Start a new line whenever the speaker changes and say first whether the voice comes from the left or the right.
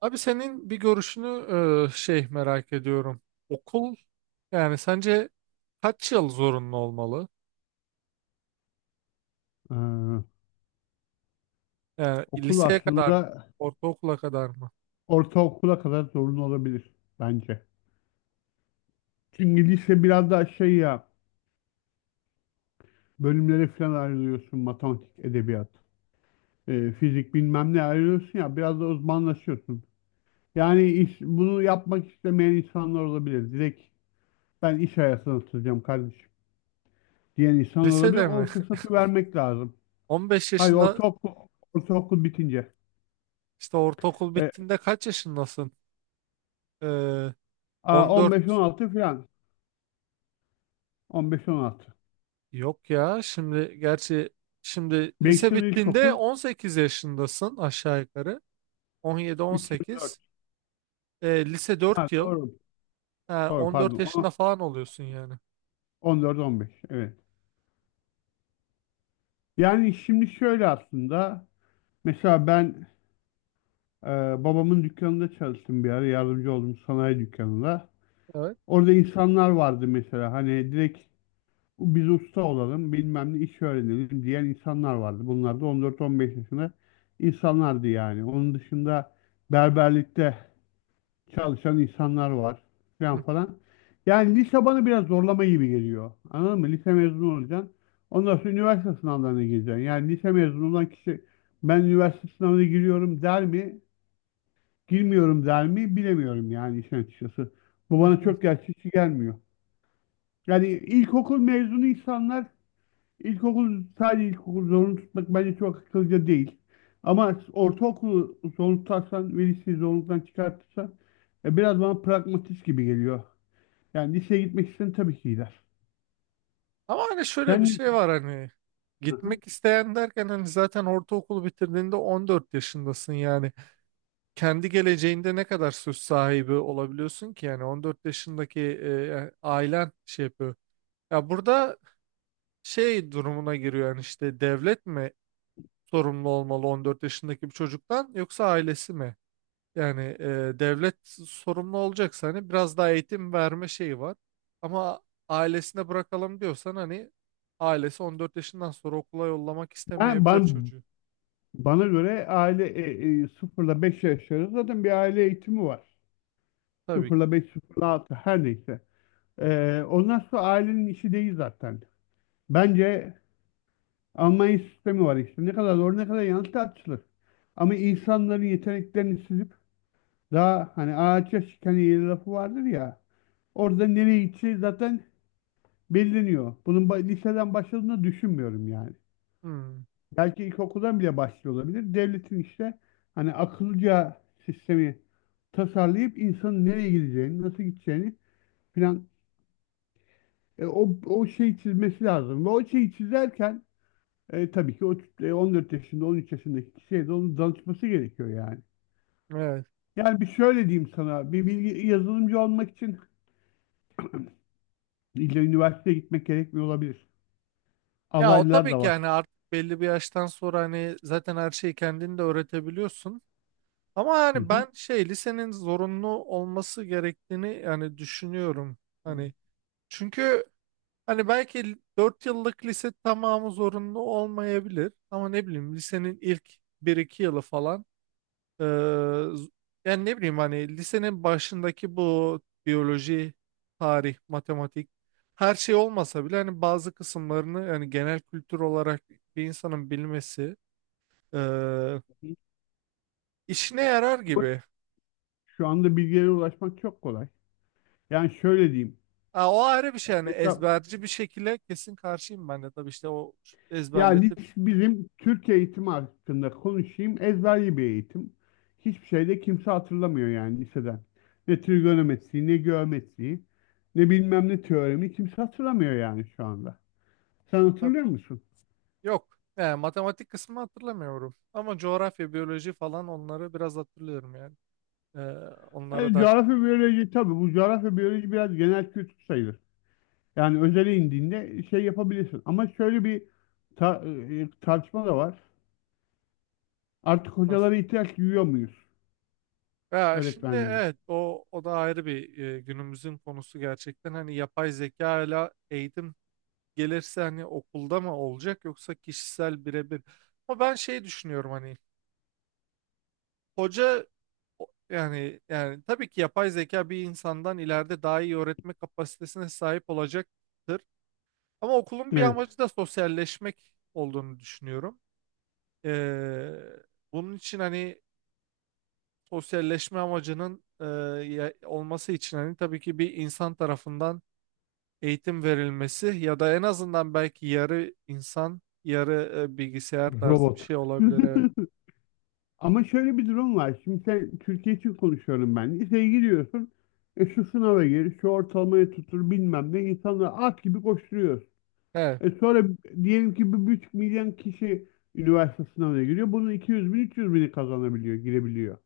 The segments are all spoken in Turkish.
right: Abi senin bir görüşünü şey merak ediyorum. Okul, yani sence kaç yıl zorunlu olmalı?
left: Ee,
right: Yani
left: Okul
right: liseye kadar mı?
left: aslında
right: Ortaokula kadar mı?
left: ortaokula kadar zorunlu olabilir bence. Çünkü lise biraz daha şey ya, bölümlere falan ayrılıyorsun. Matematik, edebiyat, fizik bilmem ne ayrılıyorsun ya, biraz da uzmanlaşıyorsun. Yani iş, bunu yapmak istemeyen insanlar olabilir. Direkt ben iş hayatına atılacağım kardeşim diyen insan olabilir.
right: Lisede
left: O
right: mi?
left: fırsatı vermek lazım.
right: 15
left: Hayır,
right: yaşında.
left: ortaokul, ortaokul bitince.
right: İşte ortaokul
left: E,
right: bittiğinde kaç yaşındasın? Ee, 14,
left: 15-16 falan. 15-16. Beş on altı.
right: yok ya. Şimdi gerçi şimdi
left: Beş
right: lise
left: yıl
right: bittiğinde
left: ilkokul,
right: 18 yaşındasın aşağı yukarı.
left: 3 yıl 4.
right: 17-18. Lise
left: Ha,
right: 4 yıl.
left: doğru.
right: Ha,
left: Doğru,
right: 14
left: pardon.
right: yaşında falan oluyorsun yani.
left: 14-15, evet. Yani şimdi şöyle aslında, mesela ben, e, babamın dükkanında çalıştım bir ara, yardımcı oldum sanayi dükkanında.
right: Evet.
left: Orada insanlar vardı, mesela hani direkt biz usta olalım, bilmem ne iş öğrenelim diyen insanlar vardı. Bunlar da 14-15 yaşında insanlardı yani. Onun dışında berberlikte çalışan insanlar var
right: Hı
left: falan
right: hı.
left: falan. Yani lise bana biraz zorlama gibi geliyor. Anladın mı? Lise mezunu olacaksın. Ondan sonra üniversite sınavlarına gireceksin. Yani lise mezunu olan kişi ben üniversite sınavına giriyorum der mi? Girmiyorum der mi? Bilemiyorum yani işin açıkçası. Bu
right: Hı
left: bana
right: hı.
left: çok gerçekçi gelmiyor. Yani ilkokul mezunu insanlar, İlkokul sadece ilkokul zorunlu tutmak bence çok akıllıca değil. Ama ortaokulu zorunlu tutarsan ve liseyi zorunluluktan çıkartırsan biraz bana pragmatist gibi geliyor. Yani liseye gitmek isteyen tabii ki gider.
right: Ama hani şöyle bir
left: Sen ne-
right: şey var, hani
left: Hı.
right: gitmek isteyen derken, hani zaten ortaokulu bitirdiğinde 14 yaşındasın yani. Kendi geleceğinde ne kadar söz sahibi olabiliyorsun ki yani? 14 yaşındaki ailen şey yapıyor. Ya burada şey durumuna giriyor yani, işte devlet mi sorumlu olmalı 14 yaşındaki bir çocuktan, yoksa ailesi mi? Yani devlet sorumlu olacaksa hani biraz daha eğitim verme şeyi var. Ama ailesine bırakalım diyorsan, hani ailesi 14 yaşından sonra okula yollamak
left: ben,
right: istemeyebilir
left: ben-
right: çocuğu.
left: Bana göre aile, 0 5 yaş arası zaten bir aile eğitimi var.
right: Tabii ki.
left: 0 5, 0 altı, her neyse. Ondan sonra ailenin işi değil zaten. Bence Almanya sistemi var işte. Ne kadar doğru, ne kadar yanlış, tartışılır. Ama insanların yeteneklerini süzüp, daha hani ağaç şiken yeri lafı vardır ya. Orada nereye gideceği zaten belirleniyor. Liseden başladığını düşünmüyorum yani.
right: Hmm,
left: Belki ilkokuldan bile başlıyor olabilir. Devletin işte hani akıllıca sistemi tasarlayıp, insanın nereye gideceğini, nasıl gideceğini filan, o şeyi çizmesi lazım. Ve o şeyi çizerken, tabii ki o 14 yaşında, 13 yaşındaki kişiye de onun danışması gerekiyor yani.
right: evet.
left: Yani bir şöyle diyeyim sana, bir bilgi yazılımcı olmak için illa üniversiteye gitmek gerekmiyor olabilir.
right: Ya o
left: Alaylılar
right: tabii
left: da
right: ki,
left: var.
right: yani artık belli bir yaştan sonra hani zaten her şeyi kendin de öğretebiliyorsun. Ama
left: Hı
right: yani
left: hı.
right: ben şey, lisenin zorunlu olması gerektiğini yani düşünüyorum. Hani çünkü, hani belki 4 yıllık lise tamamı zorunlu olmayabilir, ama ne bileyim lisenin ilk bir iki yılı falan, eee, z- yani ne bileyim, hani lisenin başındaki bu biyoloji, tarih, matematik, her şey olmasa bile hani bazı kısımlarını, yani genel kültür olarak bir insanın bilmesi eee, işine yarar
left: Ama
right: gibi.
left: Şu anda bilgilere ulaşmak çok kolay. Yani şöyle diyeyim.
right: Ha, o ayrı bir şey. Yani
left: Mesela,
right: ezberci bir şekilde kesin karşıyım ben de tabii, işte o ezberletip
left: bizim Türk eğitimi hakkında konuşayım. Ezberli bir eğitim. Hiçbir şeyde kimse hatırlamıyor yani, liseden. Ne trigonometriyi, ne geometriyi, ne bilmem ne teoremi kimse hatırlamıyor yani şu anda. Sen
right: tabii.
left: hatırlıyor musun?
right: Yok, yani matematik kısmını hatırlamıyorum. Ama coğrafya, biyoloji falan, onları biraz hatırlıyorum yani. Ee, onlara
left: Yani
right: daha çok
left: coğrafya, biyoloji, tabii bu coğrafya biyoloji biraz genel kültür sayılır. Yani özele indiğinde şey yapabilirsin. Ama şöyle bir tartışma da var. Artık
right: nasıl.
left: hocalara ihtiyaç duyuyor muyuz?
right: Ya şimdi
left: Öğretmenlere.
right: evet, o da ayrı bir günümüzün konusu gerçekten. Hani yapay zeka ile eğitim gelirse hani okulda mı olacak, yoksa kişisel birebir. Ama ben şey düşünüyorum, hani hoca yani tabii ki yapay zeka bir insandan ileride daha iyi öğretme kapasitesine sahip olacaktır. Ama okulun bir
left: Evet.
right: amacı da sosyalleşmek olduğunu düşünüyorum. Ee, bunun için hani sosyalleşme amacının, olması için hani tabii ki bir insan tarafından eğitim verilmesi, ya da en azından belki yarı insan, yarı bilgisayar tarzı bir
left: Robot.
right: şey olabilir. Evet.
left: Ama şöyle bir durum var. Şimdi sen, Türkiye için konuşuyorum ben, liseye giriyorsun. E, şu sınava gir, şu ortalamaya tutur, bilmem ne. İnsanlar at gibi koşturuyor.
right: He.
left: E sonra diyelim ki 1,5 milyon kişi üniversite sınavına giriyor. Bunun 200 bin, 300 bini kazanabiliyor, girebiliyor.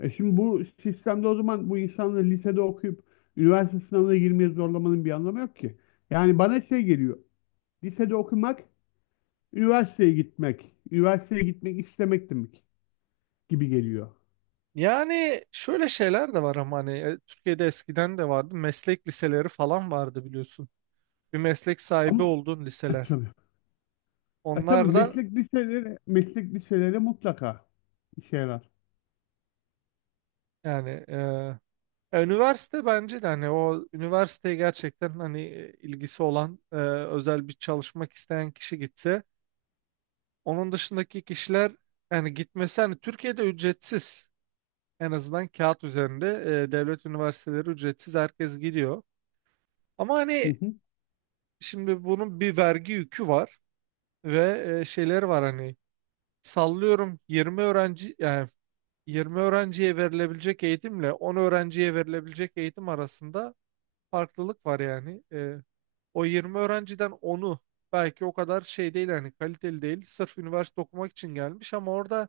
left: E şimdi bu sistemde o zaman bu insanları lisede okuyup üniversite sınavına girmeye zorlamanın bir anlamı yok ki. Yani bana şey geliyor, lisede okumak üniversiteye gitmek, üniversiteye gitmek istemek demek gibi geliyor.
right: Yani şöyle şeyler de var ama, hani Türkiye'de eskiden de vardı. Meslek liseleri falan vardı, biliyorsun. Bir meslek sahibi
left: Ama
right: olduğun liseler.
left: tabii. E, tabii
right: Onlar da
left: meslek liseleri, meslek liseleri mutlaka işe yarar.
right: yani ya, üniversite bence de, hani o üniversiteye gerçekten hani ilgisi olan, özel bir çalışmak isteyen kişi gitse, onun dışındaki kişiler yani gitmesi, hani Türkiye'de ücretsiz, en azından kağıt üzerinde devlet üniversiteleri ücretsiz, herkes gidiyor. Ama
left: Hı
right: hani
left: hı.
right: şimdi bunun bir vergi yükü var ve şeyleri var. Hani sallıyorum 20 öğrenci yani, 20 öğrenciye verilebilecek eğitimle 10 öğrenciye verilebilecek eğitim arasında farklılık var yani. O 20 öğrenciden onu belki o kadar şey değil, yani kaliteli değil. Sırf üniversite okumak için gelmiş, ama orada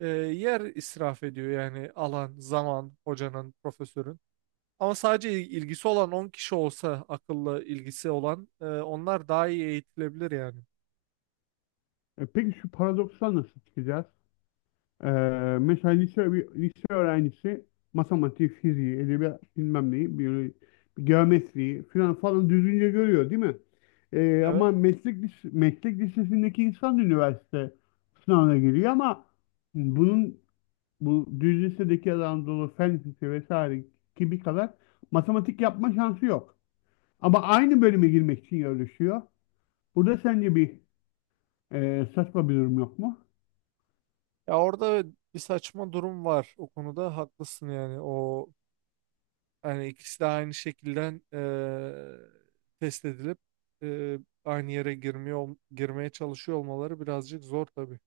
right: yer israf ediyor yani; alan, zaman, hocanın, profesörün. Ama sadece ilgisi olan 10 kişi olsa, akıllı ilgisi olan, onlar daha iyi eğitilebilir yani.
left: E, peki şu paradoksla nasıl çıkacağız? Ee, Mesela lise, bir lise öğrencisi matematik, fiziği, edebiyat bilmem neyi, biyoloji, geometriyi falan falan düzgünce görüyor değil mi?
right: Evet.
left: Ama meslek lisesindeki insan da üniversite sınavına giriyor, ama bunun bu düz lisedeki Anadolu Fen Lisesi vesaire gibi kadar matematik yapma şansı yok. Ama aynı bölüme girmek için yarışıyor. Burada sence bir saçma bir durum yok mu?
right: Ya orada bir saçma durum var, o konuda haklısın yani. O, hani ikisi de aynı şekilde test edilip eee, aynı yere girmeye çalışıyor olmaları birazcık zor tabii.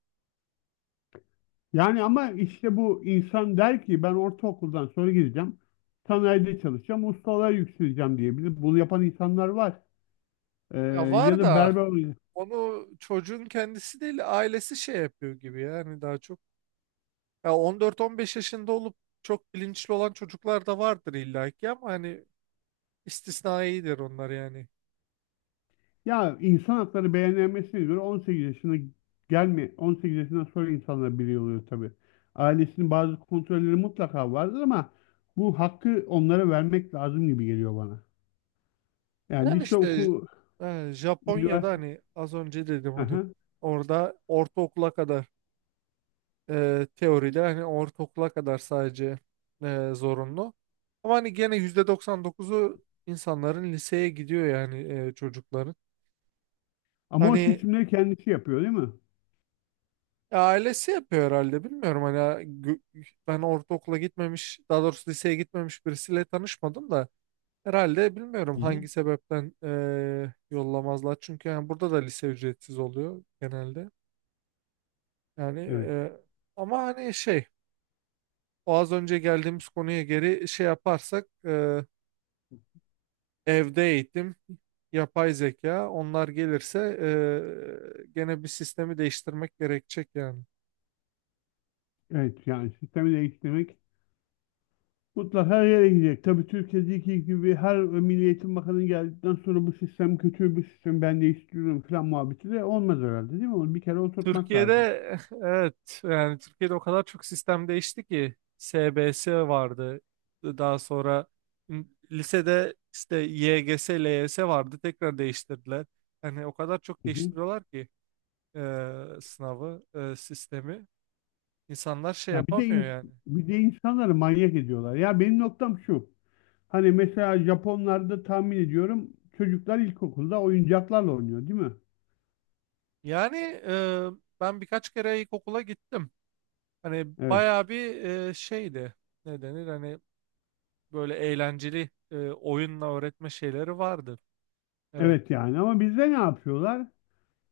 left: Yani ama işte bu insan der ki ben ortaokuldan sonra gideceğim. Sanayide çalışacağım. Ustalığa yükseleceğim diyebilir. Bunu yapan insanlar var. Ee,
right: Ya
left: Ya
right: var
left: da
right: da,
left: berber.
right: onu çocuğun kendisi değil ailesi şey yapıyor gibi yani, daha çok. Ya 14-15 yaşında olup çok bilinçli olan çocuklar da vardır illaki, ama hani istisnaidir onlar yani.
left: Ya, insan hakları beyannamesin'e göre 18 yaşına gelme, 18 yaşından sonra insanlar birey oluyor tabii. Ailesinin bazı kontrolleri mutlaka vardır, ama bu hakkı onlara vermek lazım gibi geliyor bana. Yani
right: Yani
left: lise
right: işte
left: oku,
right: Japonya'da,
left: üniversite.
right: hani az önce dedim, hani
left: Aha.
right: orada ortaokula kadar, teoride hani ortaokula kadar sadece zorunlu. Ama hani gene %99'u insanların liseye gidiyor yani, çocukların.
left: Ama o
right: Hani
left: seçimleri kendisi yapıyor değil mi?
right: ailesi yapıyor herhalde, bilmiyorum. Hani gö- ben ortaokula gitmemiş, daha doğrusu liseye gitmemiş birisiyle tanışmadım da, herhalde bilmiyorum
left: Hı hı.
right: hangi sebepten yollamazlar. Çünkü yani burada da lise ücretsiz oluyor genelde. Yani
left: Evet.
right: ama hani şey, o az önce geldiğimiz konuya geri şey yaparsak, evde eğitim, yapay zeka, onlar gelirse gene bir sistemi değiştirmek gerekecek yani.
left: Evet yani, sistemi değiştirmek mutlaka her yere gidecek. Tabii Türkiye'deki gibi her Milli Eğitim Bakanı geldikten sonra bu sistem kötü bir sistem, ben değiştiriyorum falan muhabbeti de olmaz herhalde, değil mi? Onu bir kere oturtmak
right: Türkiye'de
left: lazım.
right: evet, yani Türkiye'de o kadar çok sistem değişti ki SBS vardı. Daha sonra lisede işte YGS, LYS vardı. Tekrar değiştirdiler. Yani o kadar çok
left: Hı hı.
right: değiştiriyorlar ki sınavı, sistemi. İnsanlar şey
left: Ya bir de
right: yapamıyor
left: ins-
right: yani.
left: Bir de insanları manyak ediyorlar. Ya benim noktam şu: hani mesela Japonlarda tahmin ediyorum çocuklar ilkokulda oyuncaklarla oynuyor, değil mi?
right: Yani eee, ben birkaç kere ilkokula gittim. Hani
left: Evet.
right: bayağı bir şeydi. Ne denir? Hani böyle eğlenceli oyunla öğretme şeyleri vardı. Evet.
left: Evet yani, ama bizde ne yapıyorlar?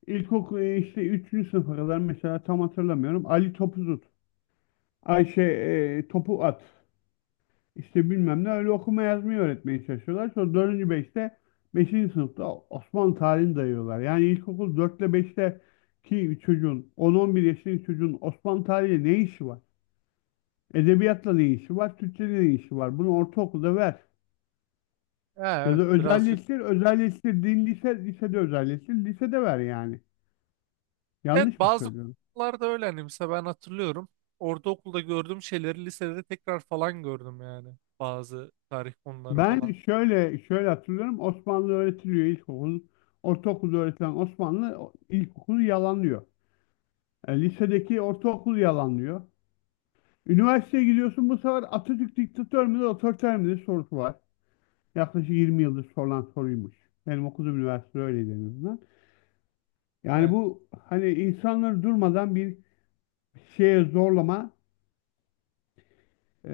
left: İlkokul, işte üçüncü sınıfa kadar, mesela tam hatırlamıyorum, Ali topu tut, Ayşe topu at, İşte bilmem ne, öyle okuma yazmayı öğretmeye çalışıyorlar. Sonra dördüncü beşte beşinci sınıfta Osmanlı tarihini dayıyorlar. Yani ilkokul 4 ile 5'te ki çocuğun, on on bir yaşındaki çocuğun, Osmanlı tarihiyle ne işi var? Edebiyatla ne işi var? Türkçeyle ne işi var? Bunu ortaokulda ver.
right: Ha,
left: Ya
right: evet,
left: da
right: birazcık.
left: özelleştir, özelleştir. Lisede özelleştir. Lisede ver yani.
right: Evet,
left: Yanlış mı
right: bazı
left: söylüyorum?
right: okullarda öyle, hani mesela ben hatırlıyorum. Ortaokulda gördüğüm şeyleri lisede tekrar falan gördüm yani. Bazı tarih konuları
left: Ben
right: falan.
left: şöyle hatırlıyorum. Osmanlı öğretiliyor ilkokul. Ortaokulda öğretilen Osmanlı ilkokulu yalanlıyor. E, lisedeki ortaokul yalanlıyor. Üniversiteye gidiyorsun, bu sefer Atatürk diktatör müdür, otoriter midir sorusu var. Yaklaşık 20 yıldır sorulan soruymuş. Benim okuduğum üniversite öyleydi en azından. Yani
right: Evet.
left: bu hani insanları durmadan bir şeye zorlama Ee,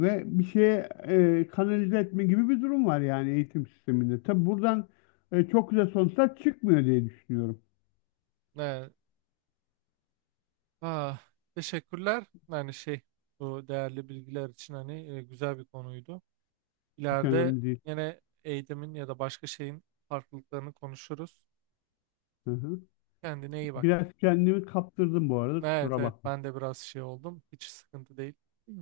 left: ve bir şeye kanalize etme gibi bir durum var yani eğitim sisteminde. Tabi buradan çok güzel sonuçlar çıkmıyor diye düşünüyorum.
right: Evet. Ah, teşekkürler. Yani şey, bu değerli bilgiler için, hani güzel bir konuydu.
left: Hiç
right: İleride
left: önemli değil.
right: yine eğitimin ya da başka şeyin farklılıklarını konuşuruz.
left: Hı hı.
right: Kendine iyi bak.
left: Biraz kendimi kaptırdım bu arada,
right: Evet,
left: kusura
right: evet,
left: bakma.
right: ben de biraz şey oldum. Hiç sıkıntı değil. Hı.